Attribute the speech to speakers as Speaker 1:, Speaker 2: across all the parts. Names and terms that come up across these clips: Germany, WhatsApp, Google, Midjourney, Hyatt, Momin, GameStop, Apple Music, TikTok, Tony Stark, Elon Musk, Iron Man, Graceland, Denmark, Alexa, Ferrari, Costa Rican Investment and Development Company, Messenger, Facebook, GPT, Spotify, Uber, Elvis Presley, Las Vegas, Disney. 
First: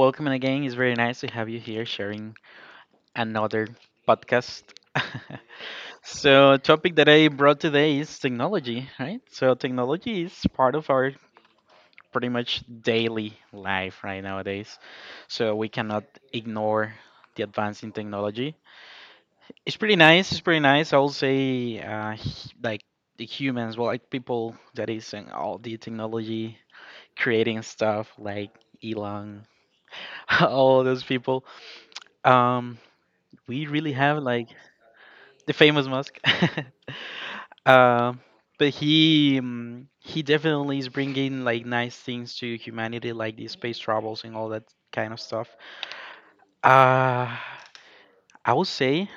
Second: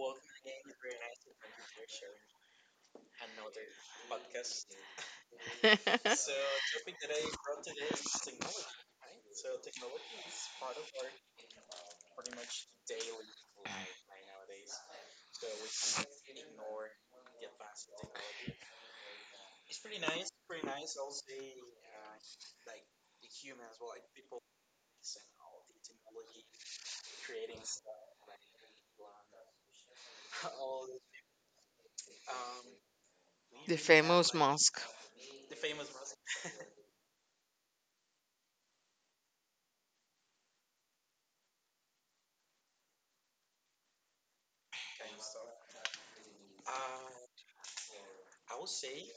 Speaker 1: welcome and again. It's very nice to have you here sharing another podcast.
Speaker 2: So,
Speaker 1: So,
Speaker 2: topic
Speaker 1: topic that
Speaker 2: that I
Speaker 1: I brought
Speaker 2: brought today
Speaker 1: today is
Speaker 2: is technology.
Speaker 1: technology, right? So, technology is part of our pretty much daily life right nowadays. So, we cannot ignore the advance in technology. It's pretty nice. It's pretty nice. I will say, like the humans, well, like people that is in all the technology creating stuff, like Elon, all those people. Um, we
Speaker 2: The
Speaker 1: really have
Speaker 2: famous
Speaker 1: like
Speaker 2: mosque.
Speaker 1: the famous Musk. Um, but he definitely is bringing like nice things to humanity, like the space travels and all that kind of stuff. Uh, I would say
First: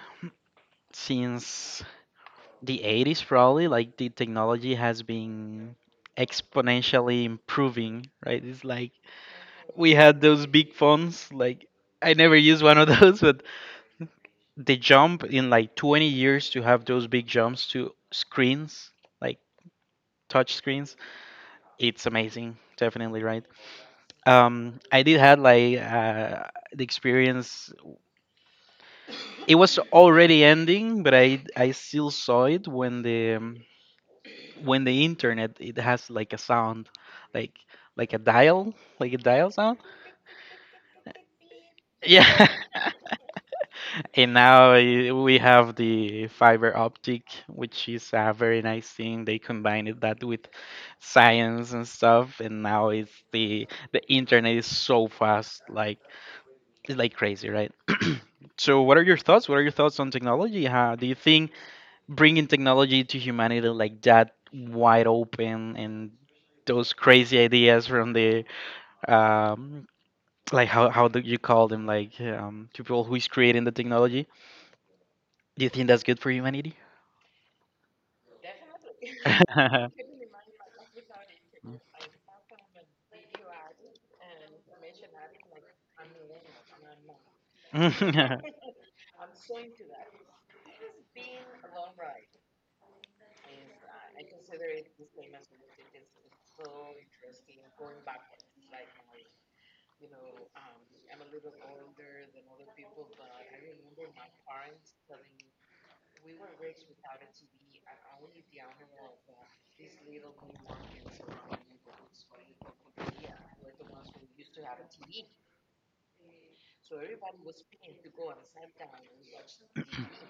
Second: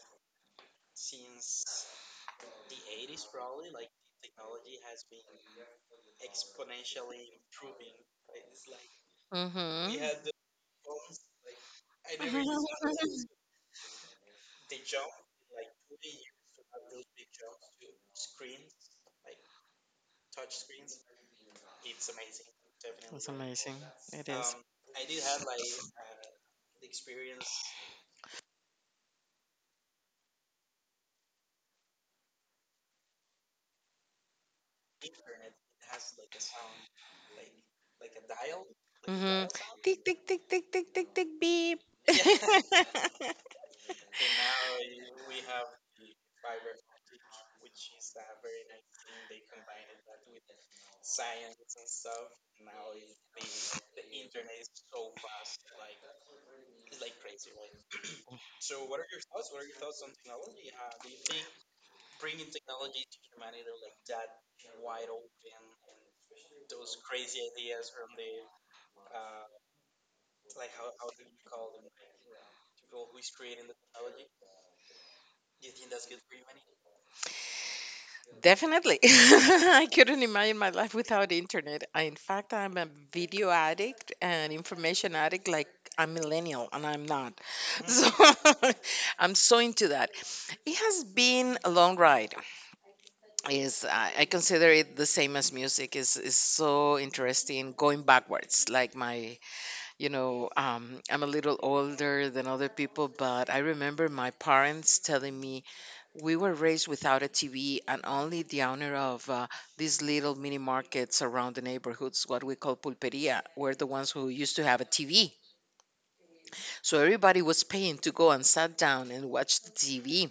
Speaker 1: since the 80s, probably like the technology has been exponentially improving. Right? It's like we had
Speaker 2: Mm-hmm.
Speaker 1: those big phones. Like, I
Speaker 2: I
Speaker 1: never
Speaker 2: never
Speaker 1: used one of those,
Speaker 2: used.
Speaker 1: but they jump in like 20 years to have those big jumps to screens, like touch screens. It's amazing, definitely,
Speaker 2: That's
Speaker 1: right?
Speaker 2: amazing. It is.
Speaker 1: I did had like the experience. It was already ending, but I still saw it when the internet, it has like a sound, like like a dial like a
Speaker 2: Mm-hmm.
Speaker 1: dial sound.
Speaker 2: Tick, tick, tick, tick, tick, tick, tick, beep.
Speaker 1: Yeah. And now we have the fiber optic, which is a very nice thing. They combined it that with science and stuff, and now it's the internet is so fast, like it's like crazy, right? So, what are your thoughts? What are your thoughts on technology? How do you think bringing technology to humanity like that, wide open, and those crazy ideas from the um, like, how do you call them, like people who is creating the technology? Do you think that's good for humanity?
Speaker 2: Definitely. I couldn't imagine my life without the internet. In fact, I'm a video addict and information addict, like I'm millennial and I'm not. So,
Speaker 1: Yeah.
Speaker 2: I'm so into that. It has been a long ride. I consider it the same as music is so interesting going backwards, like my you know I'm a little older than other people, but I remember my parents telling me we were raised without a TV, and only the honor of these little mini markets around the neighborhoods, what we call pulperia, were the ones who used to have a TV, so everybody was paying to go and sat down and watch the TV.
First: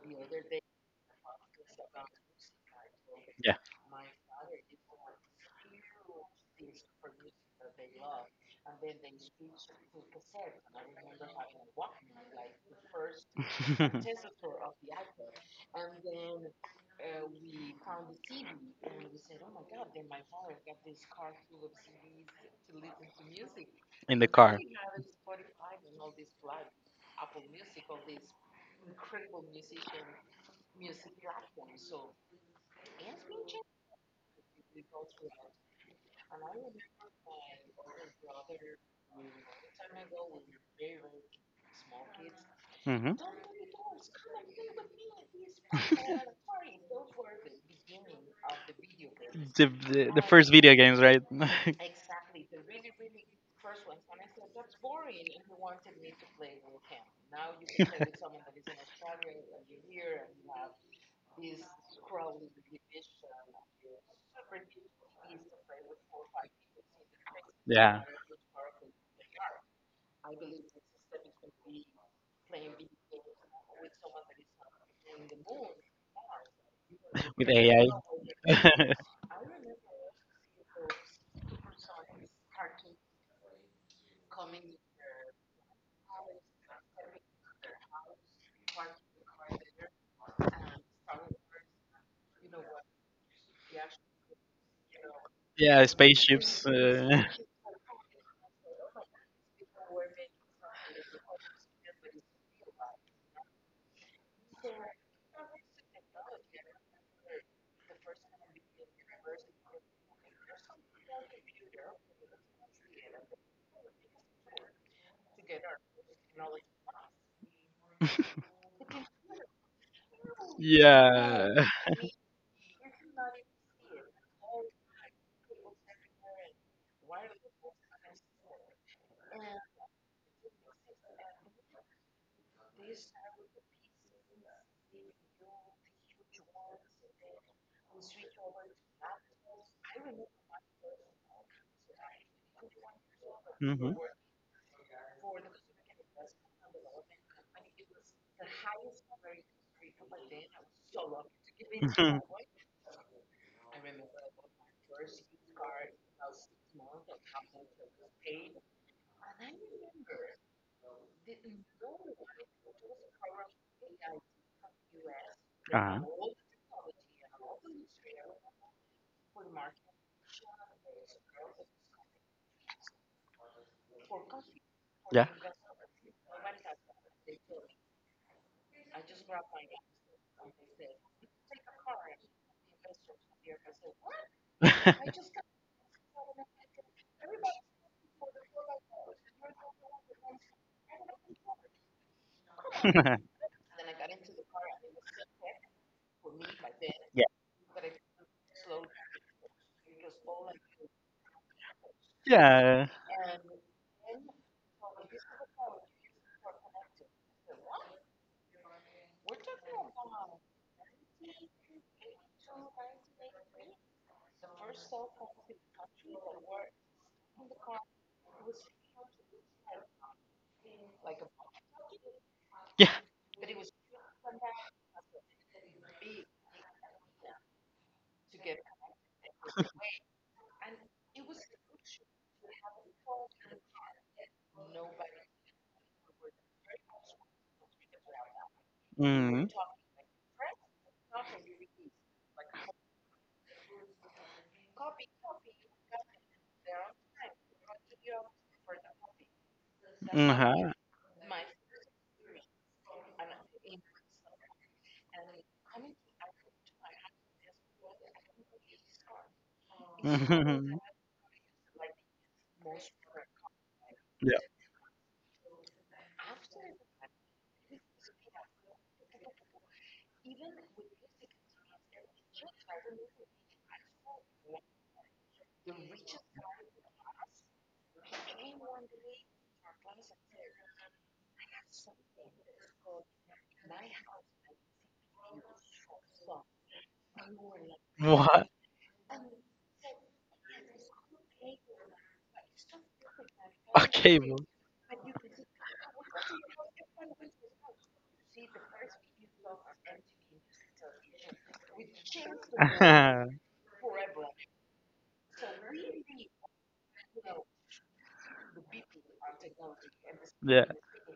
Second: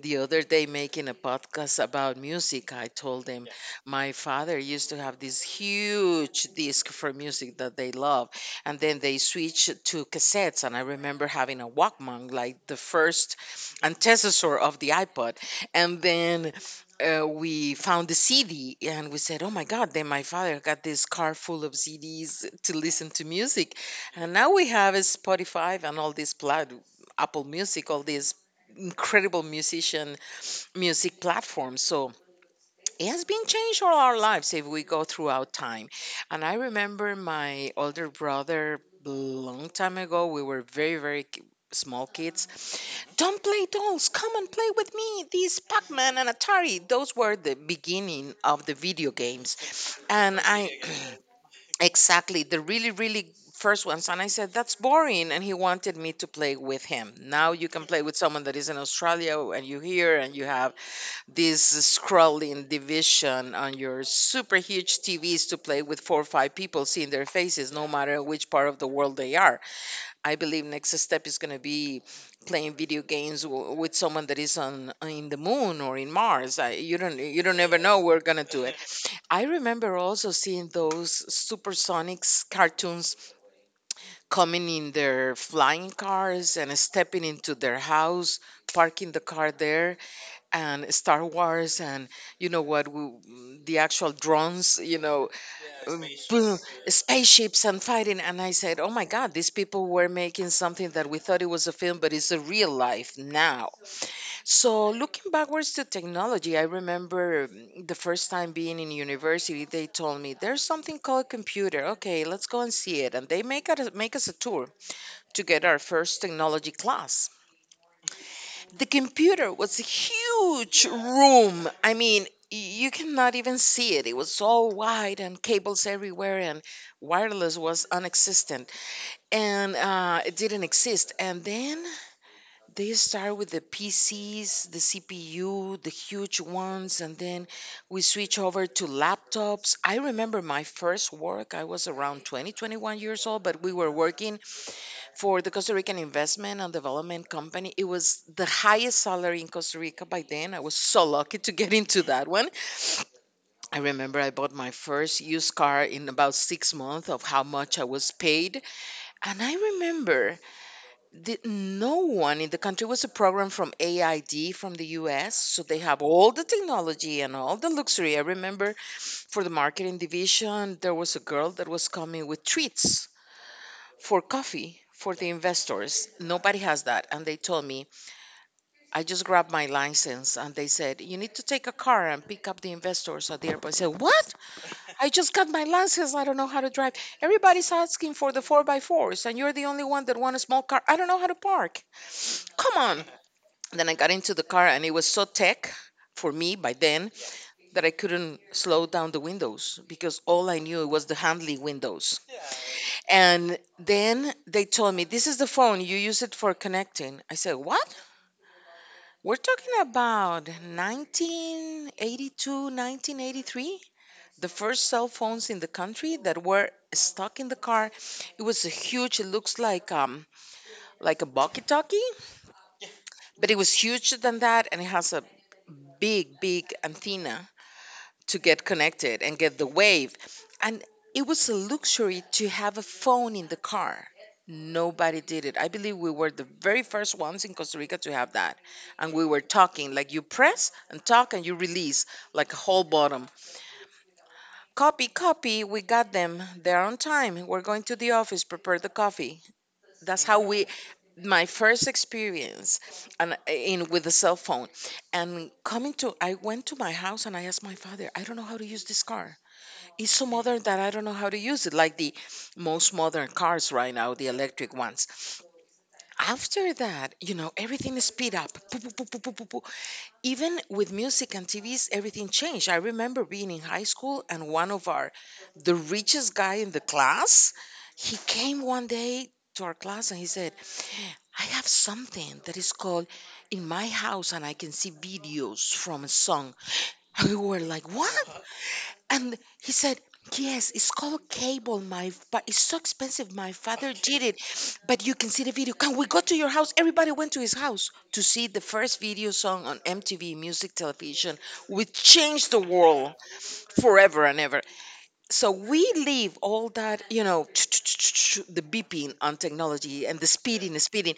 Speaker 2: The other day, making a podcast about music, I told them my father used to have this huge disc for music that they love, and then they switched to cassettes. And I remember having a Walkman, like the first antecessor of the iPod, and then. We found the CD and we said, Oh my God, then my father got this car full of CDs to listen to music.
Speaker 1: In the
Speaker 2: And now
Speaker 1: car.
Speaker 2: we have a Spotify and all this Apple Music, all these incredible music platform. So it has been changed all our lives if we go throughout time. And I remember my older brother long time ago. We were very, very small kids.
Speaker 1: Hmm.
Speaker 2: Don't play dolls. Come and play with me. These Pac-Man and Atari. Those were the beginning of the video games.
Speaker 1: The
Speaker 2: And
Speaker 1: first
Speaker 2: I
Speaker 1: video games, right?
Speaker 2: Exactly, the really, really first ones. And I said, that's boring. And he wanted me to play with him. Now you can play with someone that is in Australia, and you hear and you have this scrolling division on your super huge TVs to play with four or five people seeing their faces, no
Speaker 1: Yeah,
Speaker 2: matter which part of the world they are. I believe next step is going to be playing video games with someone that is on in the moon or in Mars. I, you
Speaker 1: with
Speaker 2: don't ever know we're going to do it.
Speaker 1: AI.
Speaker 2: I remember also seeing those supersonics cartoons coming in their flying cars and stepping into their house, parking the car there, and Star Wars, and you know what we, the actual drones,
Speaker 1: Yeah,
Speaker 2: boom,
Speaker 1: spaceships.
Speaker 2: spaceships and fighting. And I said, oh my God, these people were making something that we thought it was a film, but it's a real life now. So looking backwards to technology, I remember the first time being in university, they told me there's something called computer. Okay, let's go and see it, and they make us a tour to get our first technology class. The computer was a huge
Speaker 1: Yeah.
Speaker 2: room. I mean, you cannot even see it. It was so wide and cables everywhere, and wireless was non existent and it didn't exist. And then they start with the PCs, the CPU, the huge ones, and then we switch over to laptops. I remember my first work, I was around 20, 21 years old, but we were
Speaker 1: Mhm.
Speaker 2: working for the Costa Rican Investment and Development Company. It was the highest salary in Costa Rica by then. I was so lucky to get into that one. I remember I bought my first used car in about 6 months of how much I was paid. And I remember no one in the country was a program from AID from the US, so they have
Speaker 1: Uh-huh.
Speaker 2: all the technology and all the luxury. I remember for the marketing division, there was a girl that was coming with treats for coffee for
Speaker 1: Yeah.
Speaker 2: the investors. Nobody has that. And they told me, I just grabbed my license, and they said, You need to take a car and pick up the investors at the airport. I said, What? I just got my license. I don't know how to drive. Everybody's asking for the 4 by 4s, and you're the only one that want a small car. I don't know how to park. Come on. Then I got into the car, and it was so tech for me by then
Speaker 1: Yeah.
Speaker 2: that I couldn't slow down the windows because all I knew was the handling windows.
Speaker 1: Yeah.
Speaker 2: And then they told me, This is the phone, you use it for connecting. I said, What? We're talking about 1982, 1983? The first cell phones in the country that were stuck in the car. It was a huge, it looks like like a walkie-talkie,
Speaker 1: Yeah.
Speaker 2: but it was huger than that and it has a big, big antenna to get connected and get the wave. And it was a luxury to have a phone in the car. Nobody did it. I believe we were the very first ones in Costa Rica to have that. And we were
Speaker 1: Mm.
Speaker 2: talking like you press and talk and you release like a whole bottom. Copy, copy, we got them. They're on time. We're going to the office, prepare the coffee. That's how we
Speaker 1: Uh-huh.
Speaker 2: my first experience and in with the cell phone. And coming to I went to my house and I asked my father, I don't know how to use this car. It's so modern
Speaker 1: Hmm.
Speaker 2: that I don't know how to use it, like the most modern cars right now, the
Speaker 1: Yeah.
Speaker 2: electric ones. After that, you know, everything is speed up. Poo, poo, poo, poo, poo, poo, poo. Even with music and TVs, everything changed. I remember being in high school and one of our, the richest guy in the class, he came one day to our class and he said, I have something that is called In My House and I can see videos from a song. And we were like, what?
Speaker 1: What?
Speaker 2: And he said, Yes, it's called cable, my but it's so expensive. My father
Speaker 1: Okay.
Speaker 2: did it.
Speaker 1: Well.
Speaker 2: But you can see the video. Can we go to your house? Everybody went to his house to see the first video song on MTV music television, which changed the world forever and ever. So we leave all that, you know, the beeping on technology and the
Speaker 1: Yeah.
Speaker 2: speeding, the speeding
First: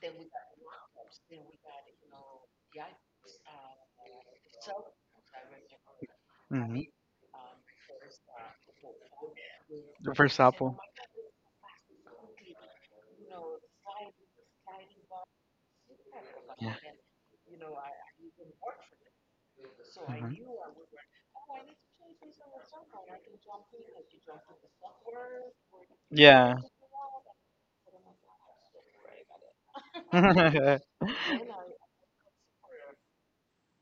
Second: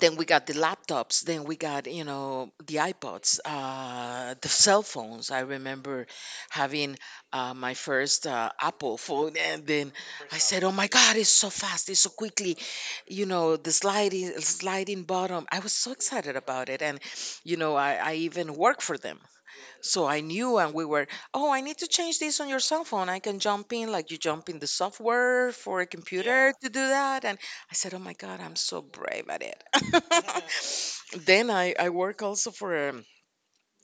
Speaker 2: Then we got the laptops, then we got the iPods, the cell phones. I remember
Speaker 1: Hmm.
Speaker 2: having my first Apple phone, and then
Speaker 1: The
Speaker 2: I
Speaker 1: first
Speaker 2: said, oh
Speaker 1: Apple.
Speaker 2: my God, it's so fast, it's so quickly, you know, the sliding bottom. I was so excited about
Speaker 1: Yeah.
Speaker 2: it, and I even worked for them, so I
Speaker 1: Mhm.
Speaker 2: knew, and we were, oh, I need to change this on your cell phone. I can jump in, like you jump in the software for a, yeah, computer
Speaker 1: Yeah.
Speaker 2: to do that. I said, "Oh my God, I'm so brave at it." Then I work also for um,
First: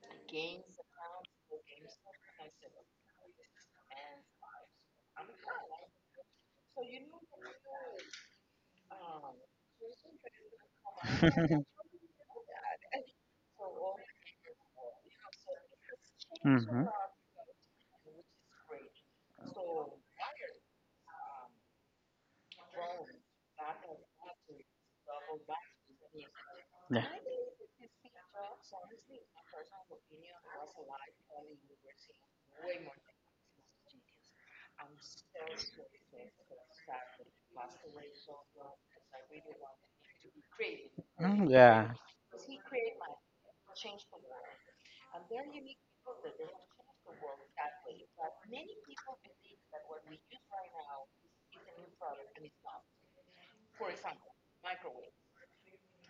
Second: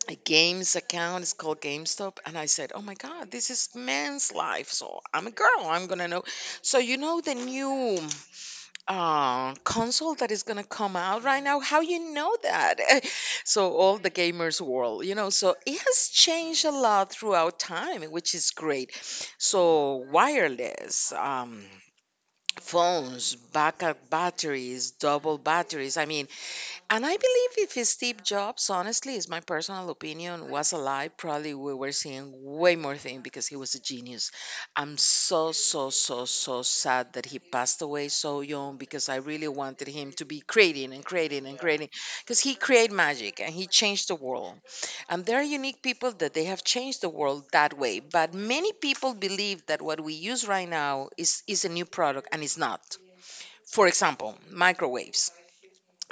Speaker 2: a, games account. It's called GameStop, and I said, "Oh my God, this is man's life." So I'm a girl. I'm gonna know. So you know the new console that is gonna come out right now. How you know that? So all the gamers world. So it has changed a
Speaker 1: Hmm.
Speaker 2: lot throughout time, which is great. So wireless. Phones, backup batteries, double batteries. I mean, and
Speaker 1: Yeah.
Speaker 2: I believe if it's Steve Jobs, honestly, is my personal opinion, was alive, probably we were seeing way more things because he was a genius. I'm so, so, so, so sad that he passed away so young because I really wanted him to be creating and creating
Speaker 1: Mm,
Speaker 2: and creating
Speaker 1: yeah.
Speaker 2: because he created magic and he changed the world. And there are unique people that they have changed the world that way. But many people believe that what we use right now is a new product, and it's not. For example, microwaves,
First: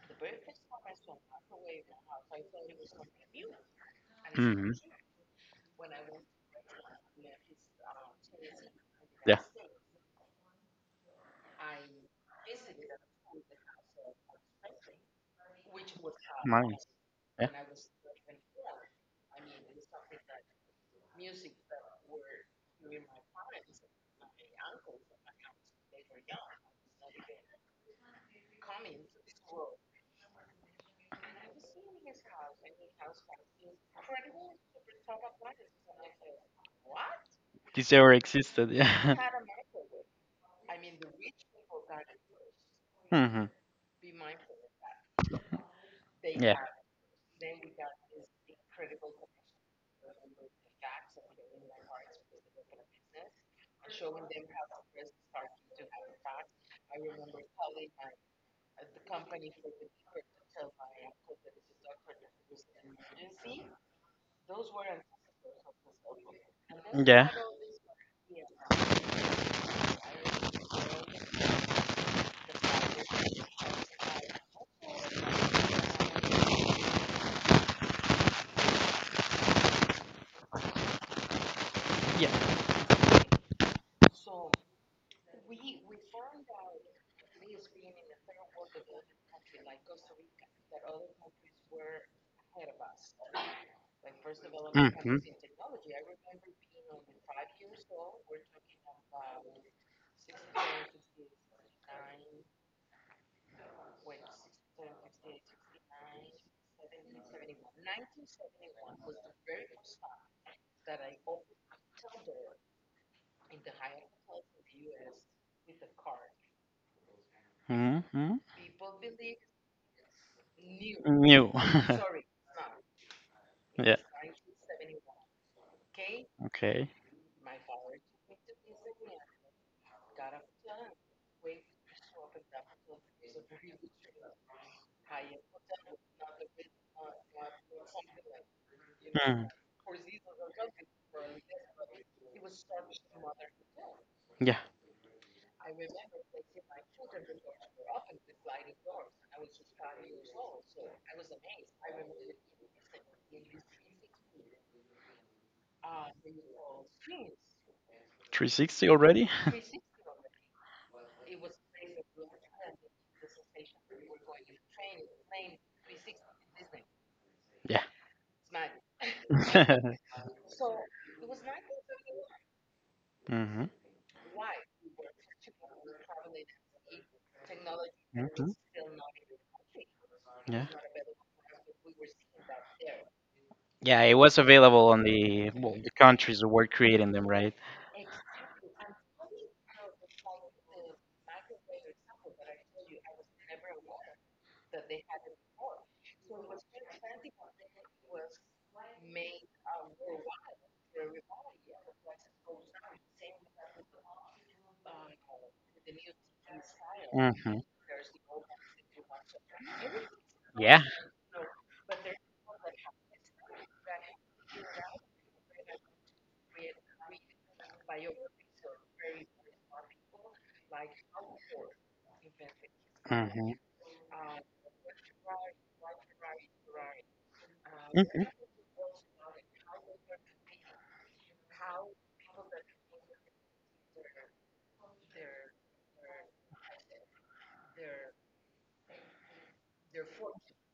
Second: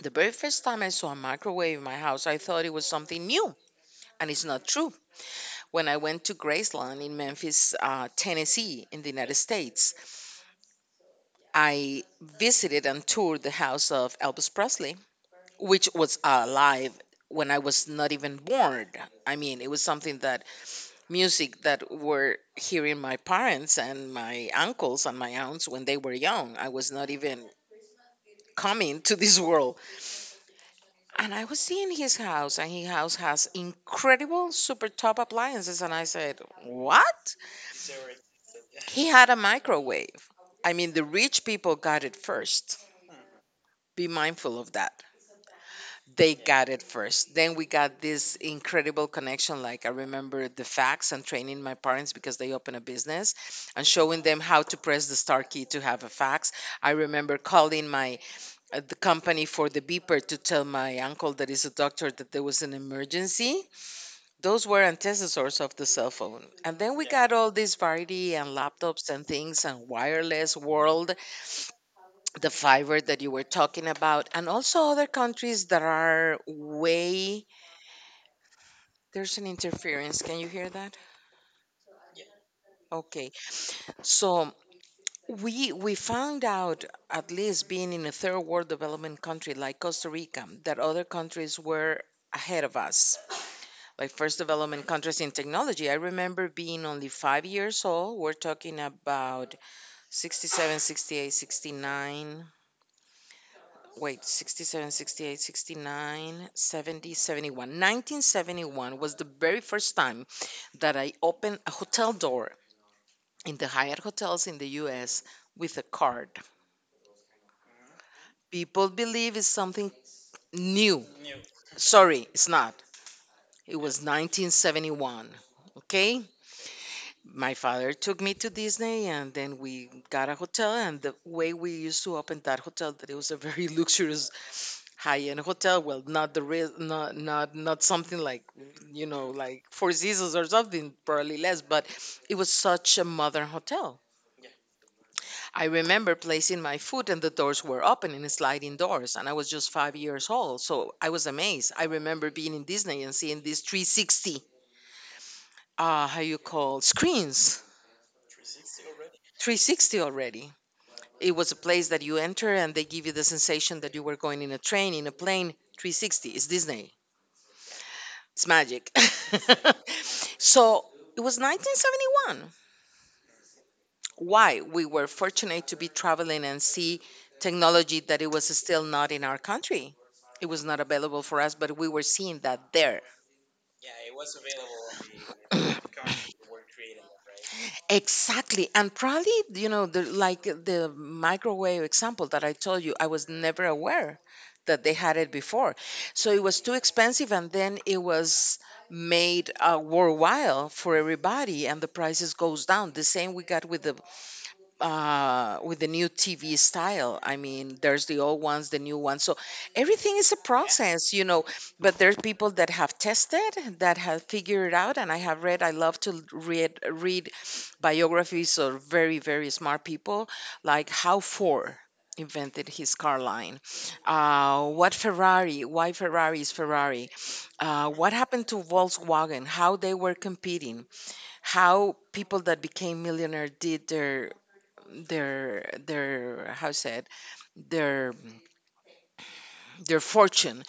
Speaker 2: the very first time I saw a microwave in my house, I thought it was something new, and it's not
Speaker 1: Hmm.
Speaker 2: true. When I went to Graceland in Memphis, Tennessee, in the United
Speaker 1: Yeah.
Speaker 2: States, I visited and toured the house of Elvis Presley, which was
Speaker 1: Mine.
Speaker 2: alive
Speaker 1: Yeah.
Speaker 2: when I was not even born. I mean, it was something that music that were hearing my parents and my uncles and my aunts when they were young. I was not even coming to this world. And I was seeing his house, and his house has incredible super top appliances. And I said, What?
Speaker 1: This ever existed.
Speaker 2: He
Speaker 1: Yeah.
Speaker 2: had a microwave. I mean, the rich people got it first.
Speaker 1: Hmm.
Speaker 2: Be mindful of that. They
Speaker 1: Yeah.
Speaker 2: got it first. Then we got this incredible connection. Like, I remember the facts and training my parents because they opened a business and showing them how to press the star key to have a fax. I remember calling my the company for the beeper to tell my uncle that is a doctor that there was an emergency. Those were antecessors of the cell phone. And then we
Speaker 1: Yeah.
Speaker 2: got all this variety and laptops and things and wireless world, the fiber that you were talking about, and also other countries that are way. There's an interference. Can you hear that?
Speaker 1: Yeah.
Speaker 2: Okay. So we found out, at least being in a third world development country like Costa Rica, that other countries were ahead of us, like first development countries in technology. I remember being only 5 years old. We're talking about
Speaker 1: Hmm.
Speaker 2: 67, 68, 69. Wait, 67, 68, 69, 70, 71. 1971 was the very first time that I opened a hotel door in the Hyatt hotels in the US with a card.
Speaker 1: Mm-hmm.
Speaker 2: People believe it's something new.
Speaker 1: New, new.
Speaker 2: Sorry, it's not. It
Speaker 1: Yeah.
Speaker 2: was 1971. Okay?
Speaker 1: Okay.
Speaker 2: My father took me to Disney and then we got a hotel. And the way we used to open that hotel, that it was a very luxurious high-end hotel. Well, not the real, not something like,
Speaker 1: Mm.
Speaker 2: like Four Seasons or something, probably less. But it was such a modern hotel.
Speaker 1: Yeah.
Speaker 2: I remember placing my foot and the doors were open and sliding doors, and I was just 5 years old, so I was amazed. I remember being in Disney and seeing these 360, how you call, screens.
Speaker 1: 360 already?
Speaker 2: 360 already. It was a place that you enter and they give you the sensation that you were going in a train, in a plane. 360. It's Disney.
Speaker 1: Yeah.
Speaker 2: It's magic. So it was 1971.
Speaker 1: Mm-hmm, and
Speaker 2: Why? We were fortunate to be traveling and see technology that it was still
Speaker 1: mm-hmm.
Speaker 2: not in our country. It
Speaker 1: Yeah.
Speaker 2: was not available for us, but we were seeing that there.
Speaker 1: Yeah, it was available on the countries that were creating them, right?
Speaker 2: Exactly. And probably, like the microwave example that I told you, I was never aware that they had it before. So it was too expensive, and then it was made worthwhile for everybody, and the prices goes down. The same we got with the new TV style.
Speaker 1: In.
Speaker 2: I
Speaker 1: Hmm.
Speaker 2: mean, there's the old ones, the new ones. So everything is a
Speaker 1: Yeah.
Speaker 2: process. But there's people that have tested, that have figured it out, and I have read. I love to read biographies of very very smart people, like how Ford invented his car
Speaker 1: Mm-hmm.
Speaker 2: line, what Ferrari, why Ferrari is Ferrari, what
Speaker 1: Mm-hmm.
Speaker 2: happened to Volkswagen, how they were competing, how people that became millionaire did their how said their their fortune.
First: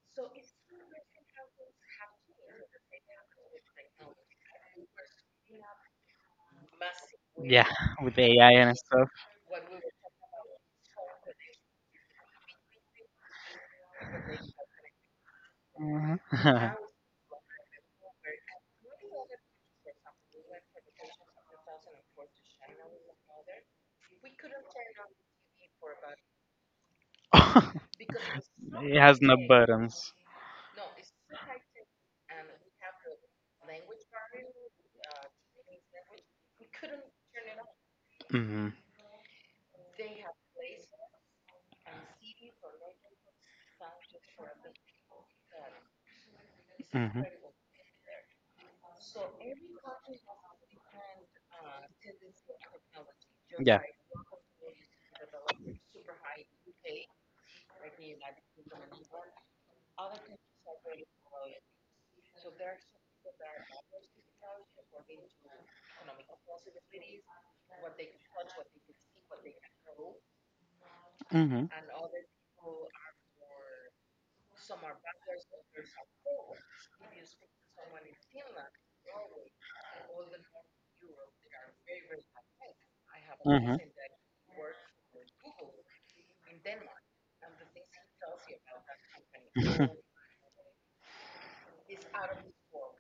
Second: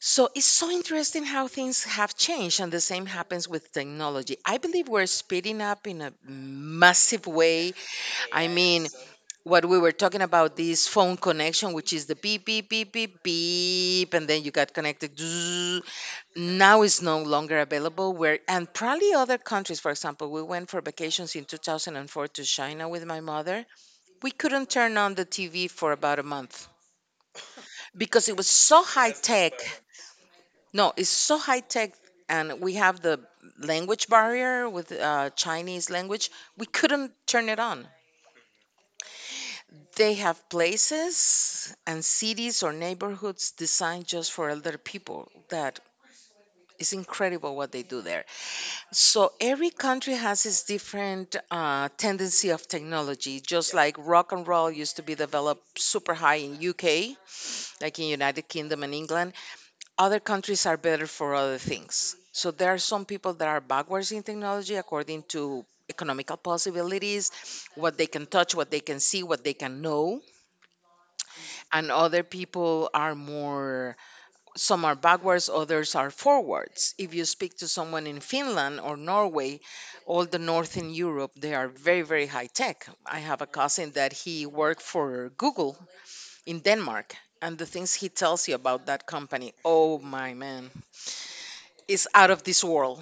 Speaker 2: So it's so interesting how things have changed, and the same happens with technology. I believe we're speeding up in a massive
Speaker 1: Yeah,
Speaker 2: way.
Speaker 1: with
Speaker 2: I
Speaker 1: AI and
Speaker 2: mean,
Speaker 1: stuff.
Speaker 2: what we were talking about, this phone connection, which is the beep beep beep beep beep and then you got connected, Zzzz.
Speaker 1: Mhm.
Speaker 2: Now it's no longer available, where and probably other countries. For example, we went for vacations in 2004 to China with my mother. We couldn't turn on the TV for about a month because it was so
Speaker 1: It
Speaker 2: high
Speaker 1: has no
Speaker 2: tech.
Speaker 1: buttons.
Speaker 2: No, it's so high tech, and we have the language barrier with Chinese language. We couldn't turn it on.
Speaker 1: Hmm.
Speaker 2: They have places and cities or neighborhoods designed just for elder people. That is
Speaker 1: Hmm.
Speaker 2: incredible what they do there. So every country has its different tendency of technology. Just
Speaker 1: Yeah.
Speaker 2: like rock and roll used to be developed super high in UK, like in United Kingdom and England, other countries are better for other things. So there are some people that are backwards in technology according to economical possibilities, what they can touch, what they can see, what they can know,
Speaker 1: Hmm.
Speaker 2: and other people are more. Some are backwards, others are forwards. If you speak to someone in Finland or Norway, all the northern Europe, they are very very high tech. I have a
Speaker 1: Hmm.
Speaker 2: cousin that he worked for Google in Denmark. And the things he tells you about that company, oh my man, is out of this world.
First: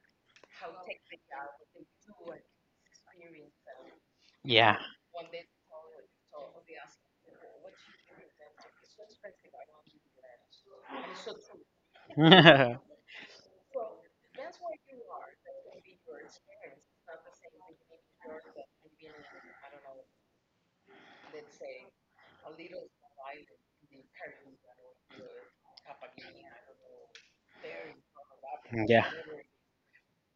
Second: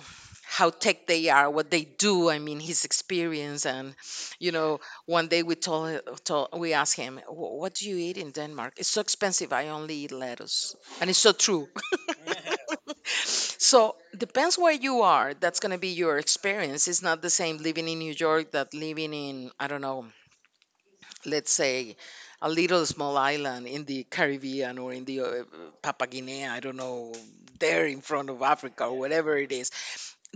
Speaker 2: How tech they are, what they do. I mean, his experience, and you
Speaker 1: Yeah.
Speaker 2: know, one day we told, told we asked him, "What do you eat in Denmark? It's so expensive. I only eat lettuce," and it's so true. So depends where you are. That's gonna be your experience. It's not the same living in New York that living in, I don't know, let's say a little small island in the Caribbean or in the Papua Guinea, I don't know, there in front of Africa or
Speaker 1: Yeah.
Speaker 2: whatever it is.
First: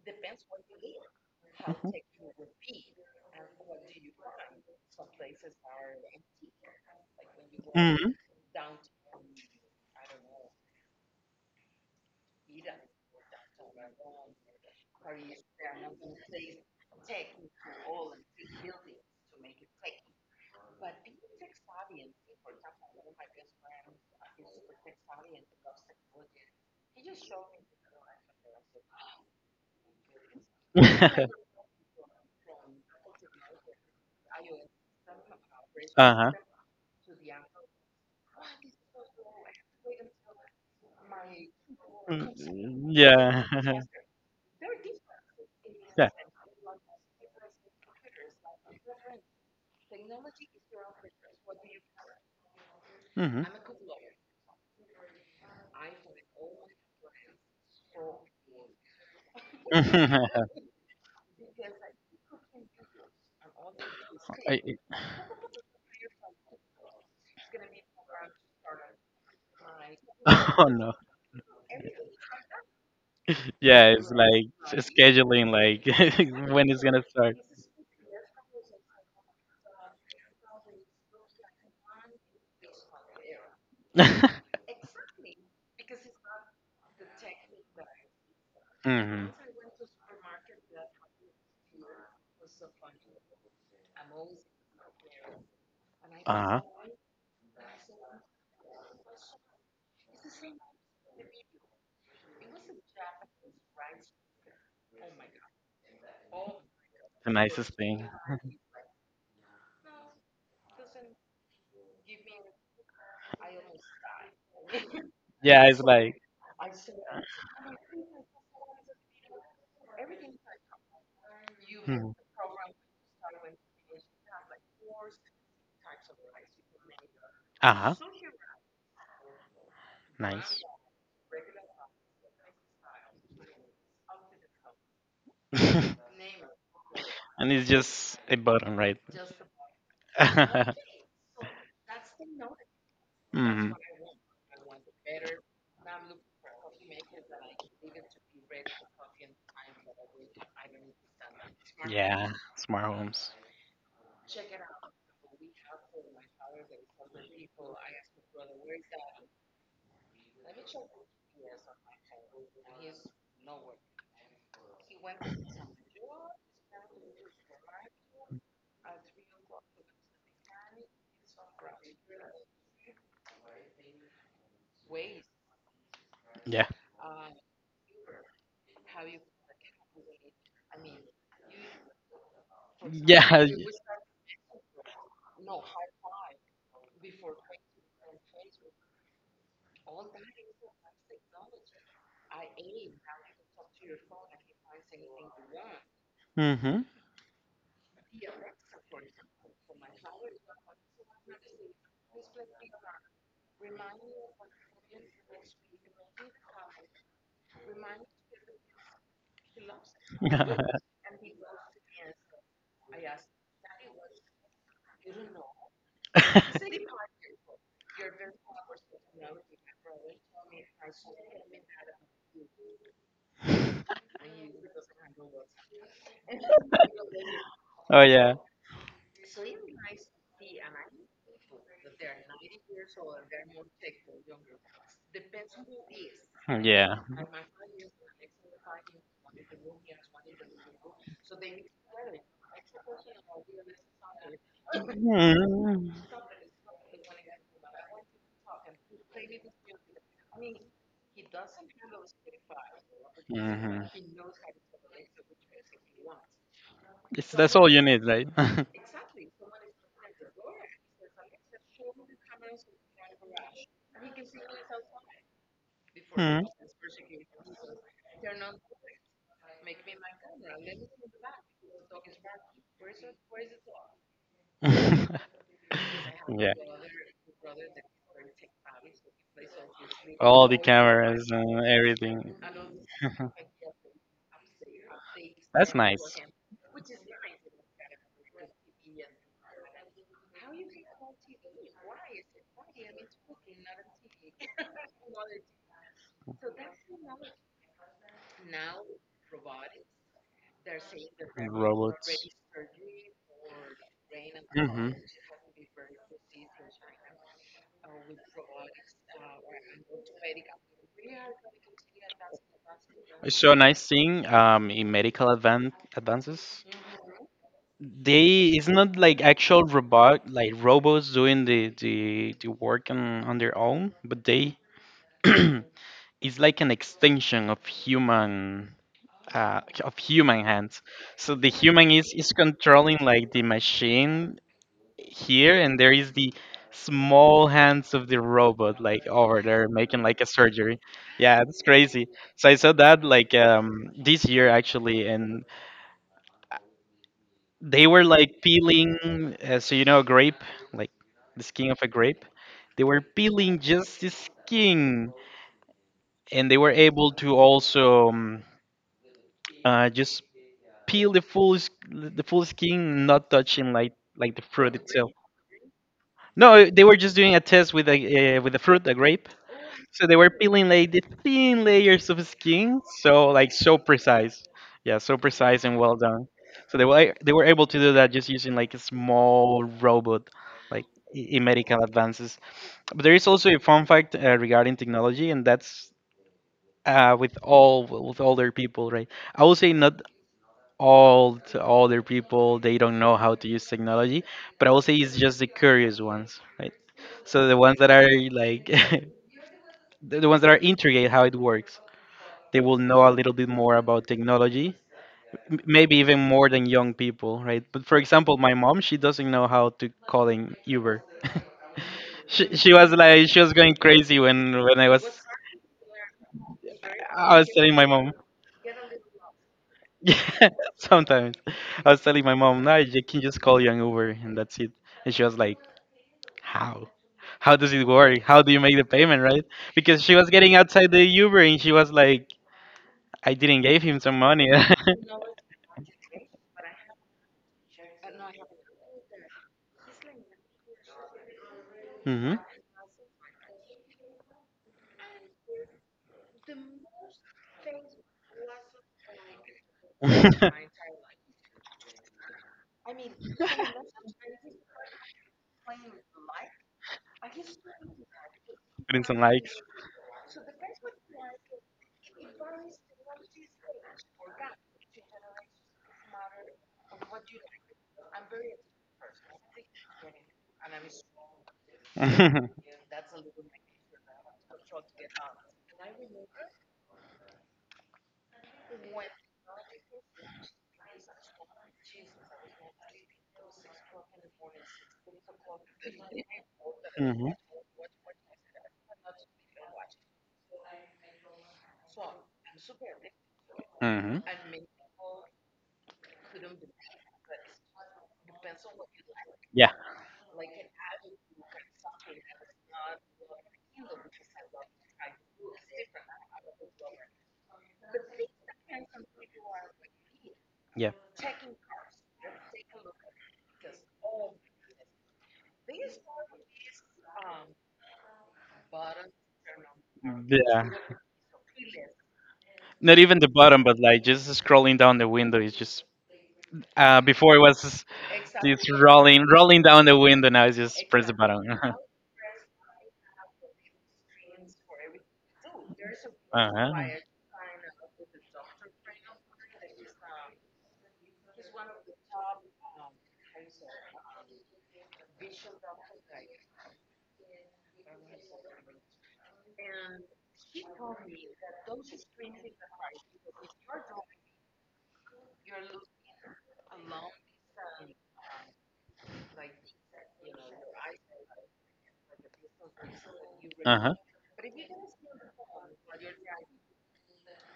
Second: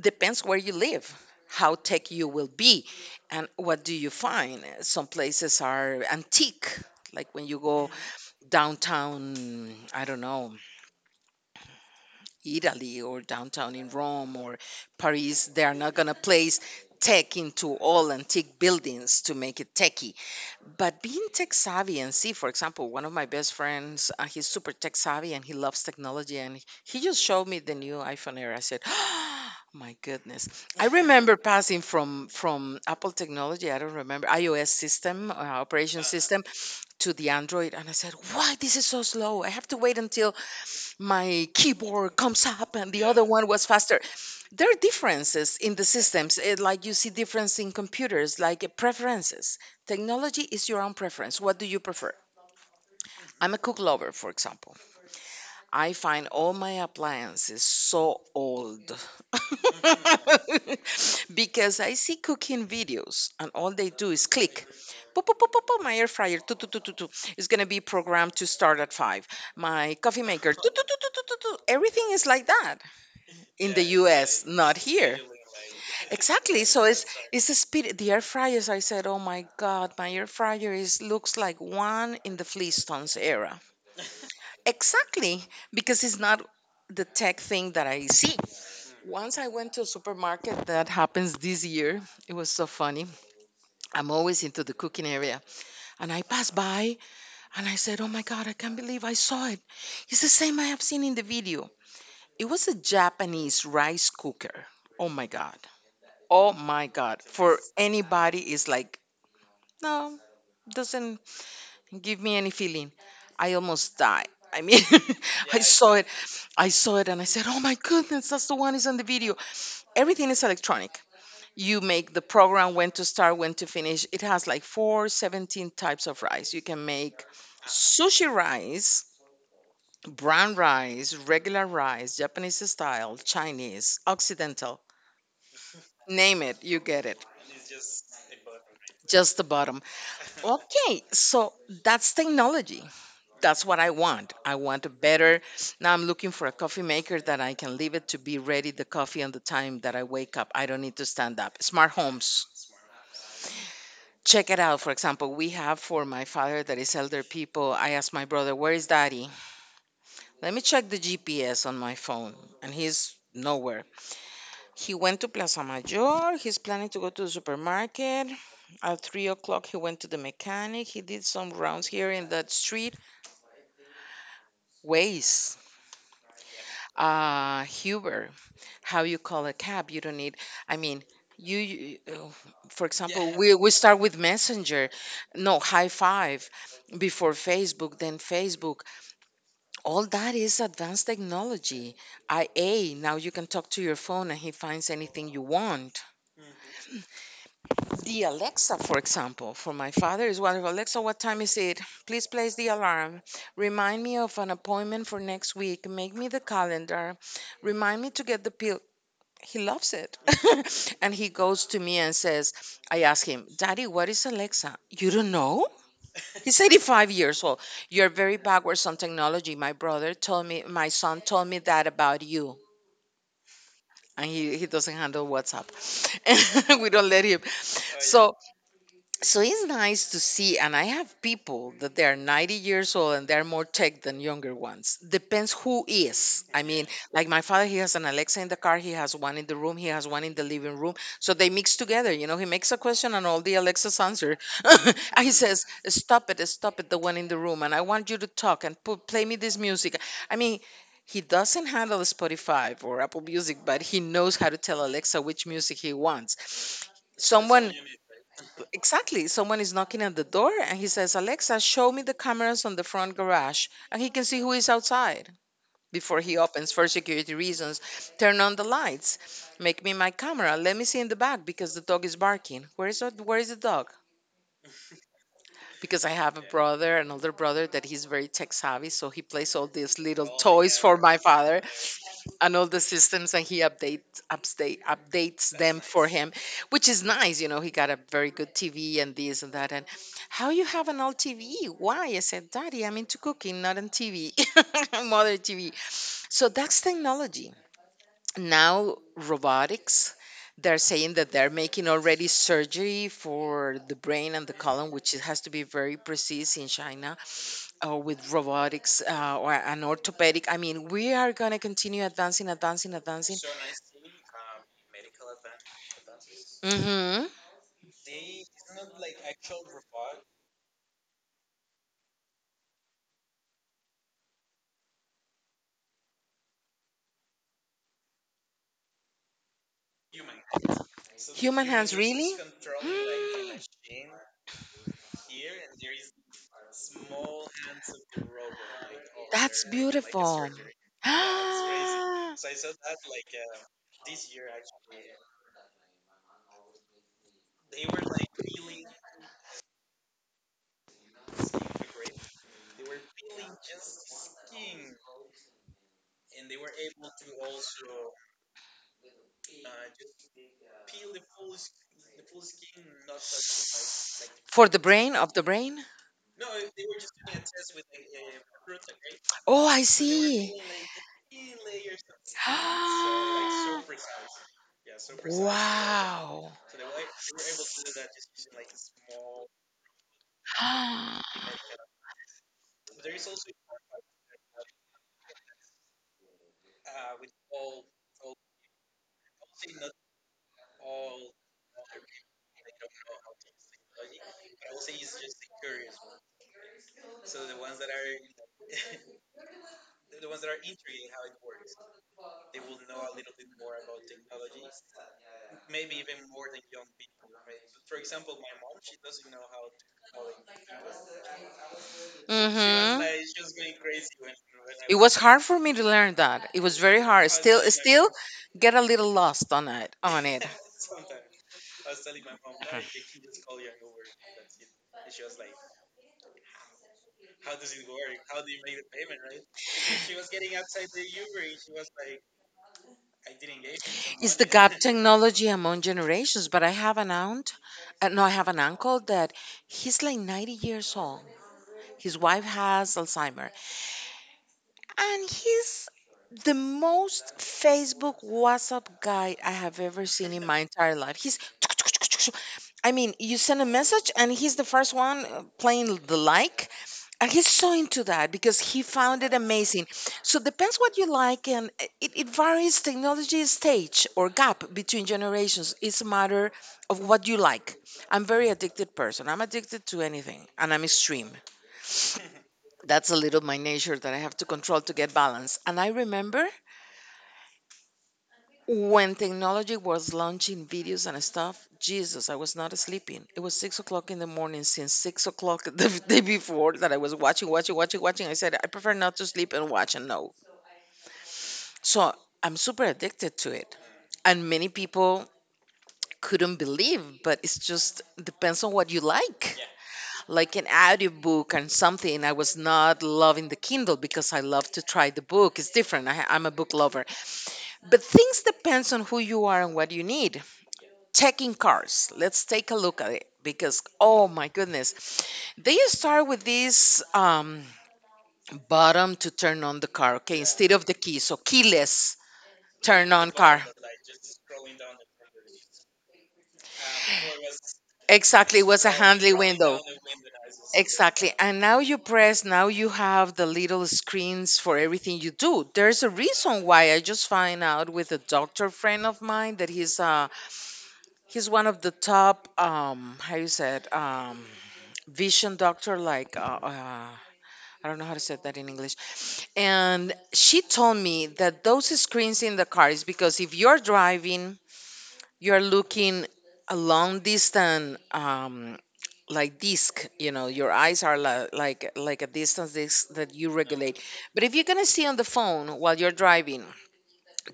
Speaker 2: Depends where you live, how tech you
Speaker 1: Hmm.
Speaker 2: will be, and what do you find. Some places are antique, like when you go
Speaker 1: Hmm.
Speaker 2: downtown, I don't know, Italy or downtown in Rome or Paris. They are not going to place tech into all antique buildings to make it techy. But being tech savvy and see, for example, one of my best friends, he's super tech savvy and he loves technology, and he just showed me the new iPhone era. I said, oh my goodness. I remember passing from Apple technology. I don't remember iOS system, operation
Speaker 1: uh huh.
Speaker 2: system, to the Android. And I said, why this is so slow? I have to wait until my keyboard comes up, and the other
Speaker 1: Yeah.
Speaker 2: one was faster. There are differences in the
Speaker 1: Yeah.
Speaker 2: systems, like you see difference in computers, like preferences. Technology is your own preference. What do you prefer?
Speaker 1: hmm
Speaker 2: I'm a cook lover, for example. I find all my appliances so old. Because I see cooking videos and all they do is click. Pop pop pop pop pop. My air fryer tu, tu, tu, tu, tu, is going to be programmed to start at five. My coffee maker tu,
Speaker 1: Oh
Speaker 2: tu,
Speaker 1: no.
Speaker 2: tu, tu, tu, tu, tu. Everything is like that. In the
Speaker 1: Yeah, it's
Speaker 2: US,
Speaker 1: like
Speaker 2: not here.
Speaker 1: scheduling, like
Speaker 2: Exactly.
Speaker 1: when it's
Speaker 2: So
Speaker 1: gonna
Speaker 2: it's
Speaker 1: start.
Speaker 2: it's the speed. The air fryers. I said, oh my god, my air fryer is looks like one in the Flintstones era. Exactly, because it's not the tech thing that I see.
Speaker 1: Hmm.
Speaker 2: Once I went to a supermarket, that happens this year. It was so funny. I'm always into the cooking area. And I passed
Speaker 1: Uh huh.
Speaker 2: by and I said, oh my God, I can't believe I saw it. It's the same I have seen in the video. It was a Japanese rice cooker. Oh my God. Oh my God.
Speaker 1: The
Speaker 2: For
Speaker 1: nicest thing.
Speaker 2: anybody is like, no, doesn't give me any feeling. I almost died. I mean, I
Speaker 1: Yeah, it's
Speaker 2: saw it.
Speaker 1: like.
Speaker 2: I saw it and I said, oh my goodness, that's the one is on the video. Everything is electronic. You
Speaker 1: Hmm.
Speaker 2: make the program when to start, when to finish. It has like four, 17 types of rice. You can make
Speaker 1: Uh huh.
Speaker 2: sushi rice, brown
Speaker 1: Nice.
Speaker 2: rice, regular rice, Japanese style, Chinese, Occidental.
Speaker 1: And
Speaker 2: Name it, you get it.
Speaker 1: it's just a button, right?
Speaker 2: Just the bottom. Okay, so that's technology. That's
Speaker 1: Mhm.
Speaker 2: what I want. I want a better. Now I'm looking for a coffee maker that I can leave it to be ready the coffee on the time that I wake up. I don't need to stand up. Smart
Speaker 1: Yeah,
Speaker 2: homes.
Speaker 1: smart homes.
Speaker 2: Check it out. For example, we have for my father that is elder people. I asked my brother, "Where is daddy?" Let me check the GPS on my phone, and he's nowhere. He went to Plaza Mayor. He's planning to go to the supermarket. At 3 o'clock, he went to the mechanic. He did some rounds here in that street. Ways.
Speaker 1: Yeah.
Speaker 2: Huber. How you call a cab? You don't need. I mean, you. you- uh, for
Speaker 1: Yeah.
Speaker 2: example, we start with Messenger. No, High Five, before Facebook, then Facebook. All that is advanced technology. IA. Now you can talk to your phone, and he finds anything you want.
Speaker 1: Mhm.
Speaker 2: The Alexa, for example, for my father is wonderful. Alexa, what time is it? Please place the alarm. Remind me of an appointment for next week. Make me the calendar. Remind me to get the pill. He loves it. And he goes to me and says, I ask him, Daddy, what is Alexa? You don't know? He's 85 years old. You're very backwards on technology. My brother told me, my son told me that about you. And he doesn't handle WhatsApp. We don't let him.
Speaker 1: Oh yeah.
Speaker 2: So so it's nice to see, and I have people that they're 90 years old and they're more tech than younger ones. Depends who is, I mean.
Speaker 1: Yeah.
Speaker 2: Like my father, he has an Alexa in the car, he has one in the room, he has one in the living room, so they mix together, he makes a question and all the Alexas answer.
Speaker 1: Mm.
Speaker 2: And he says,
Speaker 1: Mhm.
Speaker 2: stop it, stop it, the one in the room, and I want you to talk and play me this music. I mean, he doesn't handle Spotify or Apple Music, but he knows how to tell Alexa which music he wants.
Speaker 1: That's all
Speaker 2: Someone.
Speaker 1: you need, right?
Speaker 2: Exactly. Someone is knocking at the door and he says, Alexa, show me the cameras on the front garage. And he can see who is outside before he
Speaker 1: Mhm.
Speaker 2: opens, for security reasons. Turn on the lights. Make me my camera. Let me see in the back because the dog is barking. Where is the dog? Because I have a
Speaker 1: Yeah.
Speaker 2: brother, an older brother that he's very tech savvy, so he plays all these little
Speaker 1: All the
Speaker 2: toys for my
Speaker 1: cameras
Speaker 2: father
Speaker 1: and everything.
Speaker 2: and all the systems, and he updates
Speaker 1: That's
Speaker 2: them for
Speaker 1: nice.
Speaker 2: him, which is nice. You know, he got a very good TV and this and that. And how you have an old TV? Why? I said, Daddy, I'm into cooking, not on TV. Mother TV. So that's technology. Now robotics. They're saying that they're making
Speaker 1: Robots.
Speaker 2: already surgery for the brain and the
Speaker 1: Hmm.
Speaker 2: colon, which it has to be very precise, in China. Or with robotics, or an orthopedic. I mean, we are going to continue advancing, advancing, advancing.
Speaker 1: So a nice thing in medical advances.
Speaker 2: Mm-hmm.
Speaker 1: They it's not like actual robot, like robots doing the work on their own, but they is like an extension of human, of human hands. So the
Speaker 2: Human
Speaker 1: human
Speaker 2: hands,
Speaker 1: is
Speaker 2: really?
Speaker 1: is controlling like the
Speaker 2: Mm.
Speaker 1: machine here, and there is the small hands of the robot like over
Speaker 2: That's
Speaker 1: there making like a
Speaker 2: beautiful.
Speaker 1: surgery. Yeah, it's crazy. So I saw that like this year actually, and they were like peeling. You know, a grape, like the skin of a grape. They were peeling just the skin, and they were able to also just peel the full s- the full skin, not touching like the
Speaker 2: For
Speaker 1: fruit
Speaker 2: the
Speaker 1: itself.
Speaker 2: brain, of the brain?
Speaker 1: No, they were just doing a test with a with the fruit, the grape.
Speaker 2: Oh, I
Speaker 1: So they were
Speaker 2: see.
Speaker 1: peeling like the thin layers of skin, so like so
Speaker 2: Ah.
Speaker 1: precise. Yeah, so precise and well done.
Speaker 2: Wow.
Speaker 1: So they were able to do that just using like a small robot, like in medical advances. But there is also a fun fact regarding technology, and that's with all, with older people, right? I would say not old, older people they don't know how to use technology, but I will say it's just the curious ones, right? So the ones that are like the ones that are intrigued how it works, they will know a little bit more about technology, maybe even more than young people, right? But for example, my mom, she doesn't know how to call in Uber. She was
Speaker 2: Mm-hmm.
Speaker 1: like, she was going crazy when I
Speaker 2: It
Speaker 1: was.
Speaker 2: was hard for me to learn that. It was very hard.
Speaker 1: I was
Speaker 2: Still,
Speaker 1: telling my
Speaker 2: still
Speaker 1: mom.
Speaker 2: get a little lost
Speaker 1: Yeah.
Speaker 2: On it.
Speaker 1: Sometimes I was telling my mom, "No, you can just call you an Uber and that's it." And she was like, "How? How does it work? How do you make the payment, right?" Because she was getting outside the Uber and she was like, "I didn't give him some
Speaker 2: It's the
Speaker 1: money."
Speaker 2: gap technology among generations. But I have an aunt, no, I have an uncle that he's like 90 years old. His
Speaker 1: Hmm.
Speaker 2: wife has Alzheimer, and he's the most Facebook WhatsApp guy I have ever seen in my entire life. He's I mean, you send a message and he's the first one playing the like. And he's so into that because he
Speaker 1: Putting some
Speaker 2: found it
Speaker 1: likes.
Speaker 2: amazing. So depends what you like, and it varies, technology stage or gap between generations. It's a matter of what you like. I'm very addicted person. I'm addicted to anything, and I'm extreme.
Speaker 1: Hmm.
Speaker 2: That's a little my nature, that I have to control to get balance. And I remember, when technology was launching videos and stuff, Jesus, I was not sleeping. It was 6 o'clock in the morning since 6 o'clock the day before, that I was watching. I said, I prefer not to sleep and watch, and no. So I'm super addicted to it.
Speaker 1: Hmm. Hmm.
Speaker 2: And many people couldn't believe, but it's just depends on what you like.
Speaker 1: Yeah,
Speaker 2: Like an audiobook and something, I was not loving the Kindle because I love to try the book. It's different. I,'m a book lover. But things depends on who you are and what you need.
Speaker 1: yeah,
Speaker 2: Checking cars. Let's take a look at it, because, oh my goodness, they start with this bottom to turn on the car, okay,
Speaker 1: yeah.
Speaker 2: instead of the key. So, keyless
Speaker 1: Not
Speaker 2: turn
Speaker 1: even the
Speaker 2: on
Speaker 1: bottom,
Speaker 2: car.
Speaker 1: but like just scrolling down the window is just, before it was just
Speaker 2: Exactly, it was a handly
Speaker 1: rolling
Speaker 2: window.
Speaker 1: down the window. Now it's just press the
Speaker 2: Exactly.
Speaker 1: button.
Speaker 2: And now you press, now you have the little screens for everything you do. There's a reason
Speaker 1: Uh-huh.
Speaker 2: why. I just find out with a doctor friend of mine that he's uh, he's one of the top, um, how you said, um, vision doctor, like, I don't know how to say that in English. And she told me that those screens in the car is because if you're driving, you're looking a long distance, like disc, you know, your eyes are like a distance disc that you
Speaker 1: Uh-huh.
Speaker 2: regulate. But if you're going to see on the phone while you're driving,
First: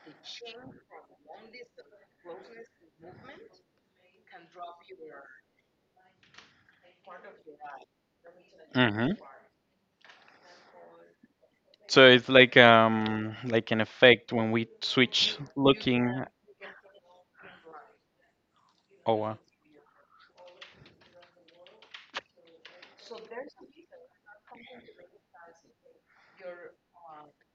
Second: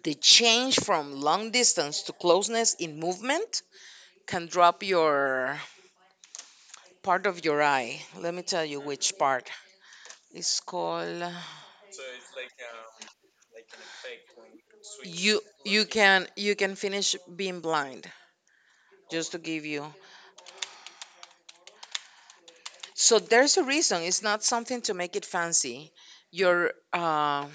Speaker 2: the change from long distance to closeness in movement can drop your part of your eye. Let me tell you
Speaker 1: Mm-hmm.
Speaker 2: which part it's called.
Speaker 1: So it's like an effect when we
Speaker 2: you
Speaker 1: switch
Speaker 2: you
Speaker 1: looking.
Speaker 2: can, you can finish being blind,
Speaker 1: Oh
Speaker 2: just to
Speaker 1: wow.
Speaker 2: give you. So there's a reason, it's not something to make it fancy. Your uh,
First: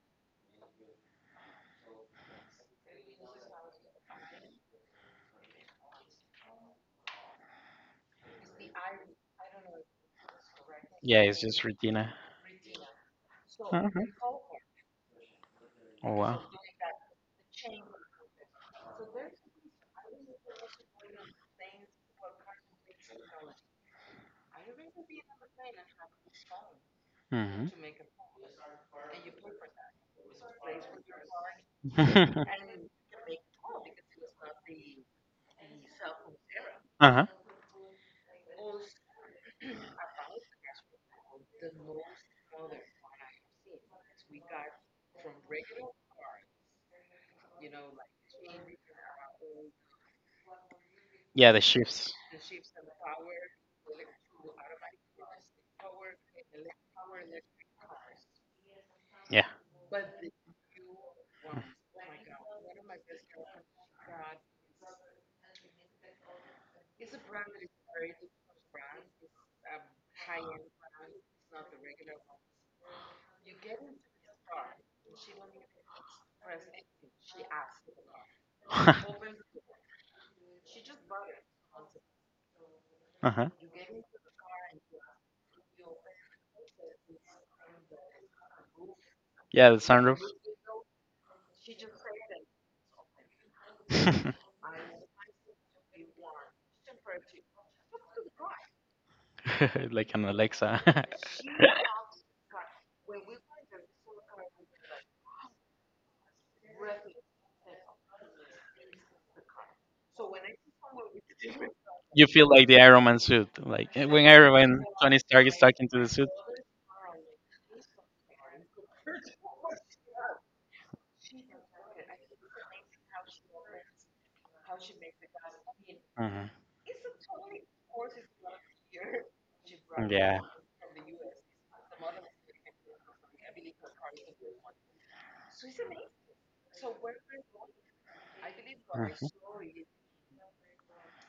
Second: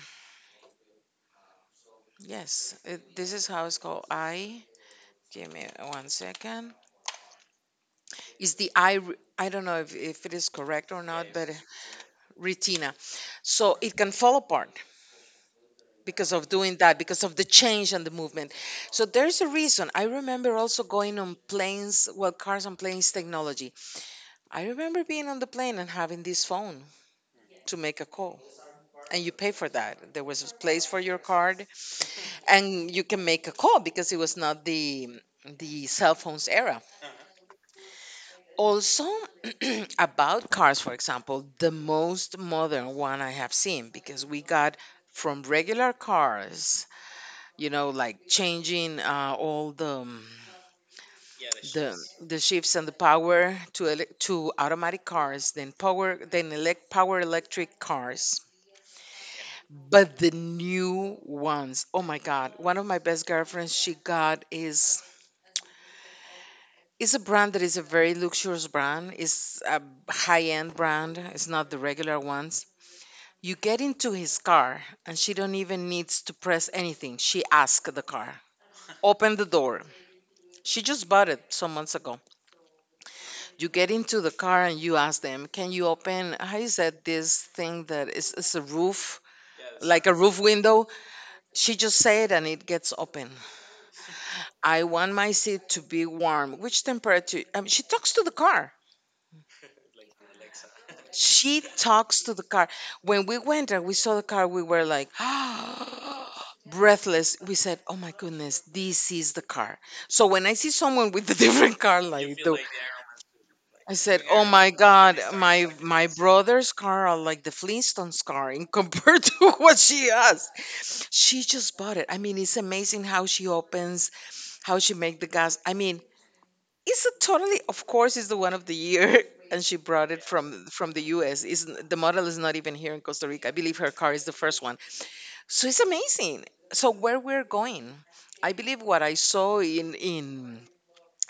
Speaker 2: yes, this is how it's called, eye, give me one second. Is the I don't know if it is correct or
Speaker 1: Yeah,
Speaker 2: not,
Speaker 1: it's
Speaker 2: but
Speaker 1: just retina.
Speaker 2: retina. So it
Speaker 1: Uh-huh.
Speaker 2: can fall apart
Speaker 1: Oh
Speaker 2: because
Speaker 1: wow.
Speaker 2: of doing that, because of the change and the movement. So there's a reason. I remember also going on planes, well, cars and planes technology. I remember being on the plane and having this phone
Speaker 1: Mm-hmm.
Speaker 2: to make a call, and you pay for that. There was a place for your card,
Speaker 1: Uh-huh.
Speaker 2: and you can make a call because it was not the cell phones era. Also, about cars, for example, the most modern one I have seen, because we got from regular cars, you know, like changing all
Speaker 1: Yeah, the
Speaker 2: the
Speaker 1: shifts.
Speaker 2: shifts and the power, to to automatic cars, then power, then elect power electric cars.
Speaker 1: Yeah.
Speaker 2: But the new ones, oh my God! One of my best girlfriends, she got, is a brand that is a very luxurious brand. It's a high end brand. It's not the regular ones. You get into his car, and she don't even needs to press anything. She asks the car,
Speaker 1: Uh-huh.
Speaker 2: open the door. She just bought it some months ago. You get into the car and you ask them, "Can you open?" How is that this thing that is, it's a roof,
Speaker 1: Yeah, the
Speaker 2: like a
Speaker 1: sunroof.
Speaker 2: roof window? She just said, and it gets open. I want my seat to be warm. Which temperature? She talks to the car.
Speaker 1: Like an Alexa.
Speaker 2: She talks to the car. When we went and we saw the car, we were like, breathless. We said, "Oh my goodness, this is the car." So when I see someone with a different car,
Speaker 1: You
Speaker 2: like
Speaker 1: feel
Speaker 2: do.
Speaker 1: like the Iron Man suit. Like,
Speaker 2: I said,
Speaker 1: when
Speaker 2: "Oh
Speaker 1: Iron
Speaker 2: my
Speaker 1: Man, Tony
Speaker 2: God,
Speaker 1: Stark is
Speaker 2: my
Speaker 1: talking to the
Speaker 2: my
Speaker 1: suit.
Speaker 2: brother's car are like the Flintstones car in compared to what she has." She just bought it. I mean, it's amazing how she opens, how she make the gas. I mean,
Speaker 1: Uh-huh.
Speaker 2: it's a totally, of course, it's the one of the year, and she brought it
Speaker 1: Yeah.
Speaker 2: from the U.S. Is the model is not even here in Costa Rica. I believe her car is the first one. So it's amazing. So where we're going, I believe what I saw
Speaker 1: Uh-huh.
Speaker 2: in in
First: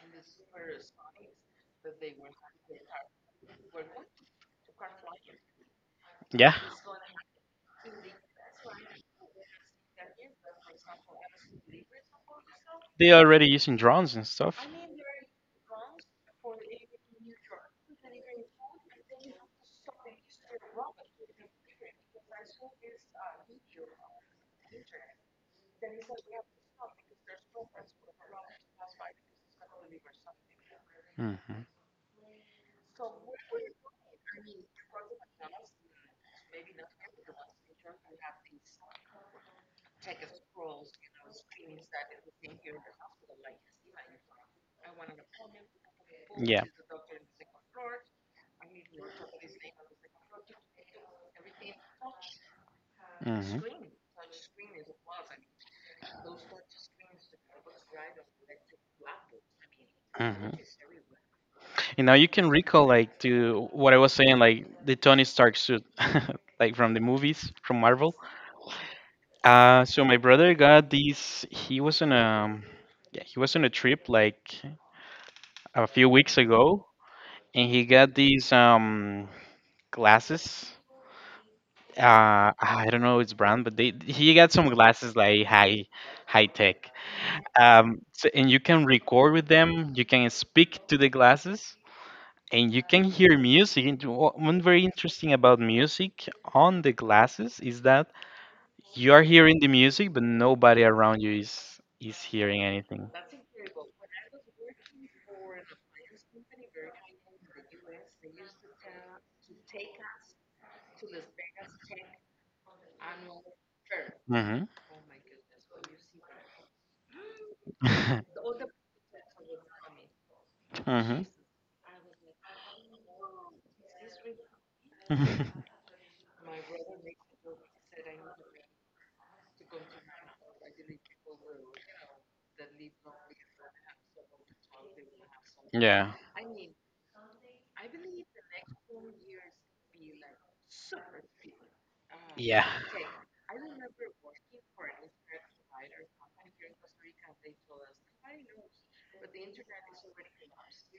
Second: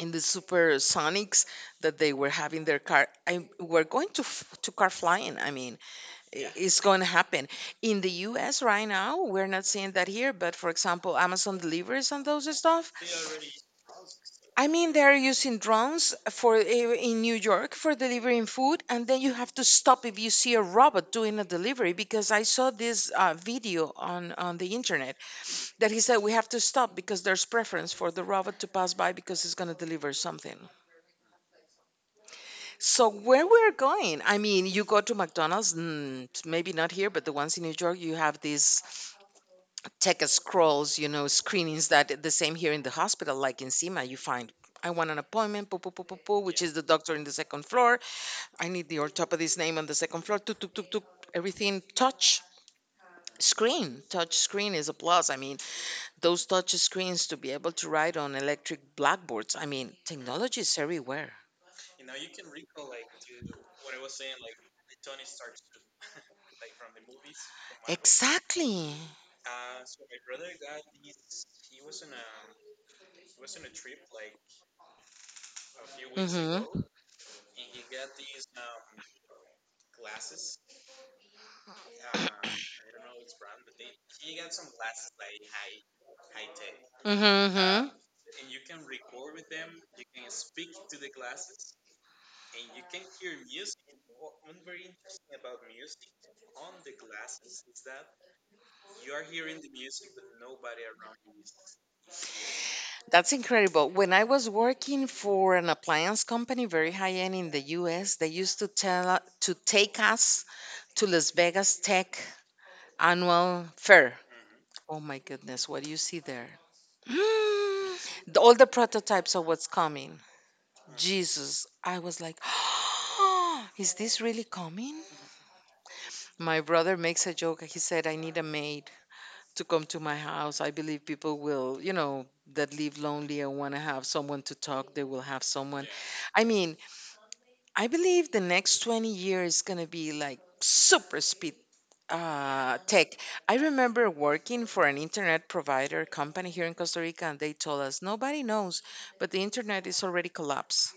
Speaker 2: in the supersonics, that they were having their car, we're going to to car flying, I mean. Yeah.
Speaker 1: Yeah.
Speaker 2: It's going to happen in the US. Right now we're not seeing that here, but for example, Amazon delivers and those stuff.
Speaker 1: They're already using drones and stuff.
Speaker 2: I mean, they're using drones for in New York for delivering food. And then you have to stop if you see a robot doing a delivery, because I saw this video on the internet, that he said, we have to stop because there's
Speaker 1: Mhm.
Speaker 2: preference for the robot to pass by because it's going to deliver something. So where we're going, I mean, you go to McDonald's, mm, maybe not here, but the ones in New York, you have these tech scrolls, you know, screenings, that the same here in the hospital, like in SEMA, you find. I want an appointment, poo, poo, poo, poo, poo, which
Speaker 1: Yeah.
Speaker 2: is the doctor in the second floor. I need the orthopedist name on the second floor. Tuk, tuk, tuk, tuk. Everything touch
Speaker 1: Mhm.
Speaker 2: screen. Touch screen is a plus. I mean, those touch screens to be able to write on electric blackboards. I mean,
Speaker 1: Mhm.
Speaker 2: technology is everywhere.
Speaker 1: And now you can recall like to what I was saying, like the Tony Stark suit, like from the movies from Marvel.
Speaker 2: Exactly.
Speaker 1: So my brother got these. He was on a yeah, he was on a trip like a few
Speaker 2: Mm
Speaker 1: weeks
Speaker 2: hmm.
Speaker 1: ago, and he got these glasses. I don't know its brand, but they he got some glasses like high tech.
Speaker 2: Mm-hmm.
Speaker 1: So, and you can record with them. You can speak to the glasses, and you can hear music. And one very interesting about music on the glasses is that you are hearing the music, but nobody around you is hearing anything.
Speaker 2: That's incredible. When I was working for an appliance company, very high end in the U.S., they used to tell to take us to Las Vegas Tech annual fair.
Speaker 1: Mhm.
Speaker 2: Oh my goodness, what do you see there? Mm, all the prototypes of what's coming.
Speaker 1: Mhm.
Speaker 2: Jesus, I was like, is this really coming? My brother makes a joke. He said, I need a maid to come to my house. I believe people will, you know, that live lonely and want to have someone to talk, they will have someone.
Speaker 1: Yeah.
Speaker 2: I mean, I believe the next 20 years is going to be like super speed, uh, tech. I remember working for an internet provider company here in Costa Rica, and they told us, nobody knows, but the internet is already collapsed.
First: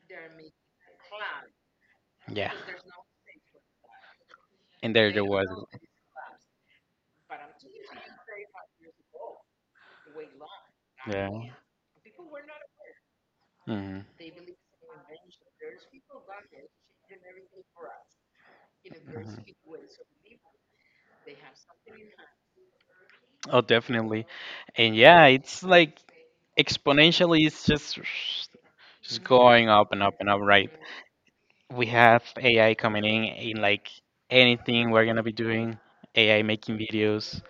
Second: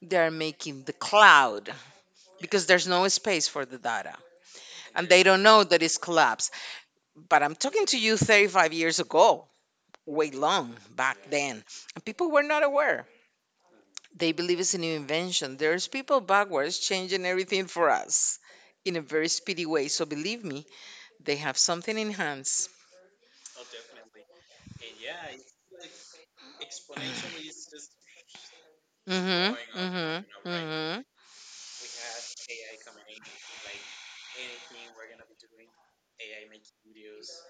Speaker 2: They're making the cloud
Speaker 1: Yeah.
Speaker 2: because there's no space for the data,
Speaker 1: And
Speaker 2: and
Speaker 1: there
Speaker 2: they
Speaker 1: there
Speaker 2: don't
Speaker 1: was.
Speaker 2: know that it's collapsed. But I'm talking to you 35 years ago, way long back
Speaker 1: Yeah.
Speaker 2: then. And people were not aware.
Speaker 1: Mhm.
Speaker 2: They believe it's a new invention. There's people backwards changing everything for us in a very
Speaker 1: Mhm.
Speaker 2: speedy way. So believe me, they have something in hands.
Speaker 1: Oh, definitely. And yeah, it's like exponentially. It's just
Speaker 2: Mhm,
Speaker 1: going up and up
Speaker 2: mhm,
Speaker 1: and up. Right.
Speaker 2: mhm.
Speaker 1: We have AI coming in like anything we're gonna be doing. AI making videos.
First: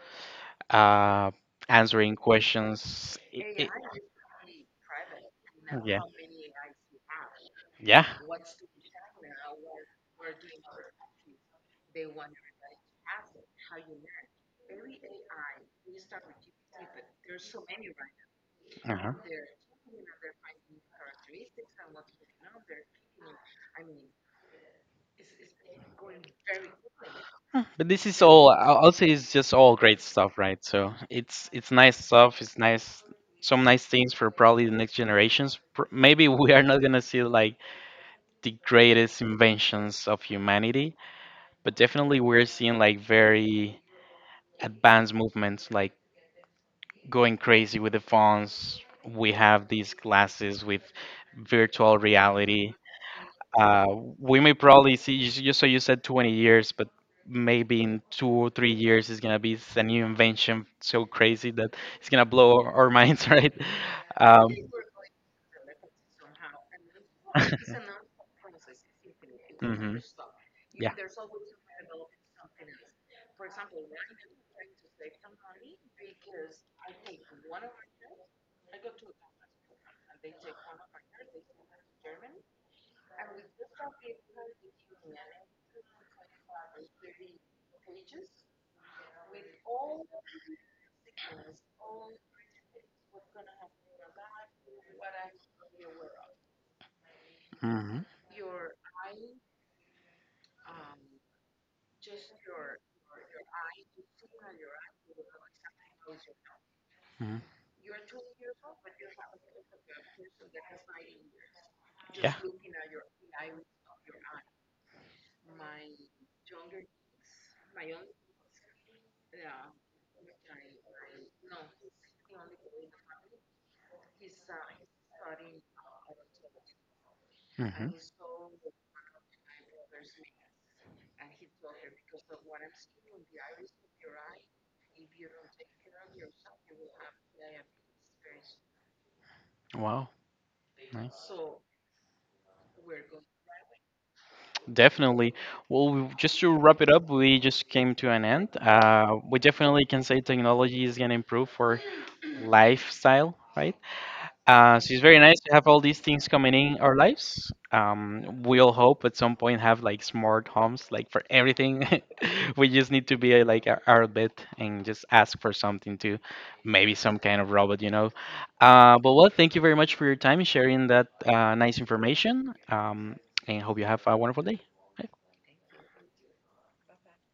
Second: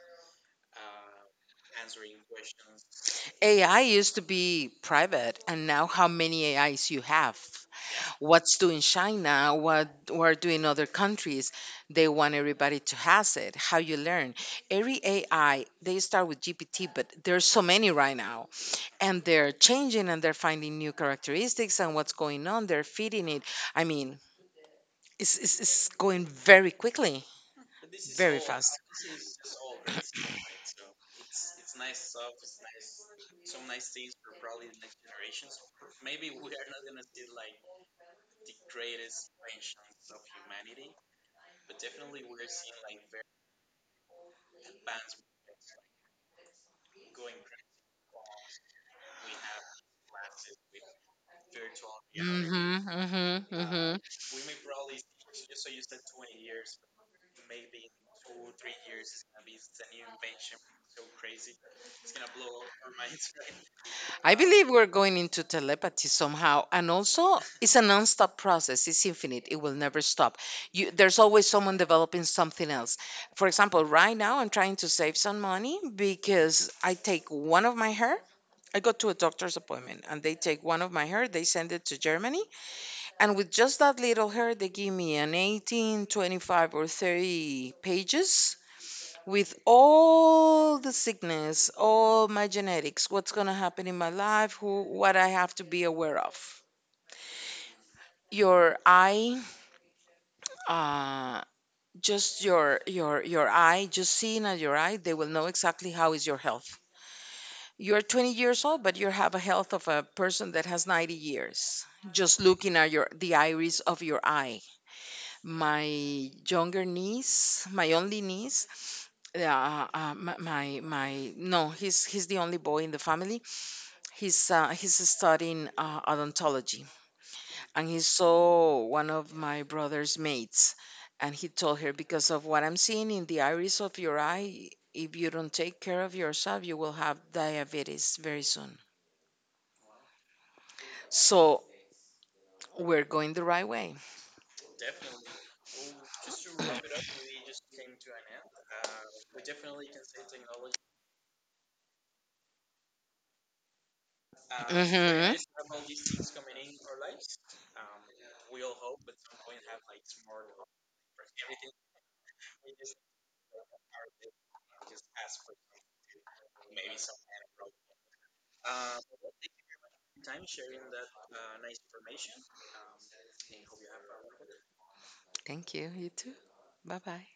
Speaker 1: uh, Answering questions.
Speaker 2: AI used to be private, and now
Speaker 1: Yeah,
Speaker 2: how many AIs you have?
Speaker 1: yeah.
Speaker 2: What's doing China? What are doing other countries? They want everybody to has it. How you learn? Every AI they start with GPT, but there's so many right now,
Speaker 1: Uh-huh.
Speaker 2: and they're changing and they're finding new characteristics and what's going on, they're feeding it. I mean, it's going very quickly,
Speaker 1: But this is
Speaker 2: very
Speaker 1: all.
Speaker 2: fast.
Speaker 1: I'll say it's just all great stuff, right? So it's nice stuff. It's nice, some nice things for probably the next generations. Maybe we are not gonna see like the greatest inventions of humanity, but definitely we're seeing like very advanced movements, like going crazy with the phones. We have these glasses with virtual reality.
Speaker 2: Hmm hmm
Speaker 1: Uh,
Speaker 2: hmm.
Speaker 1: we may probably see, so you said 20 years, but maybe in 2 or 3 years it's going to be a new invention so crazy that it's going to blow our minds, right?
Speaker 2: I
Speaker 1: Um,
Speaker 2: believe we're going into telepathy somehow, and also it's a non-stop process, it's infinite, it will never
Speaker 1: mhm.
Speaker 2: stop. You,
Speaker 1: Yeah.
Speaker 2: there's always someone developing something else. For example, right now I'm trying to save some money because I take one of my hair. I go to a doctor's appointment and they take one of my hair, they send it to Germany, and with just that little hair, they give me an 18, 25, or 30 pages with all the sickness, all my genetics, what's going to happen in my life, who, what I have to be aware of.
Speaker 1: Hmm.
Speaker 2: Your eye, uh, just your your eye, just seeing at your eye, they will know exactly how is your health.
Speaker 1: Hmm.
Speaker 2: You're 20 years old, but you have a health of a person that has 90 years,
Speaker 1: Yeah.
Speaker 2: just looking at your the iris of your eye. My younger niece, my only niece, my, my no, he's the only boy in the family. He's studying odontology, and
Speaker 1: Hmm.
Speaker 2: he saw one of my brother's mates, and he told her, because of what I'm seeing in the iris of your eye. If you don't take care of yourself, you will have diabetes very soon.
Speaker 1: Wow. Nice.
Speaker 2: So we're going the right way.
Speaker 1: Definitely. Well, just to wrap it up, we just came to an end. We definitely can say technology is going to improve for lifestyle, right? So it's very nice to
Speaker 2: Hmm.
Speaker 1: have all these things coming in our lives. We all hope at some point have like smart homes, like for everything. We just need to be like our bit and just ask for something to, maybe some kind of robot. But well, thank you very much for your time and sharing that nice information. And hope you have a wonderful day.
Speaker 2: Thank you. You too. Bye bye.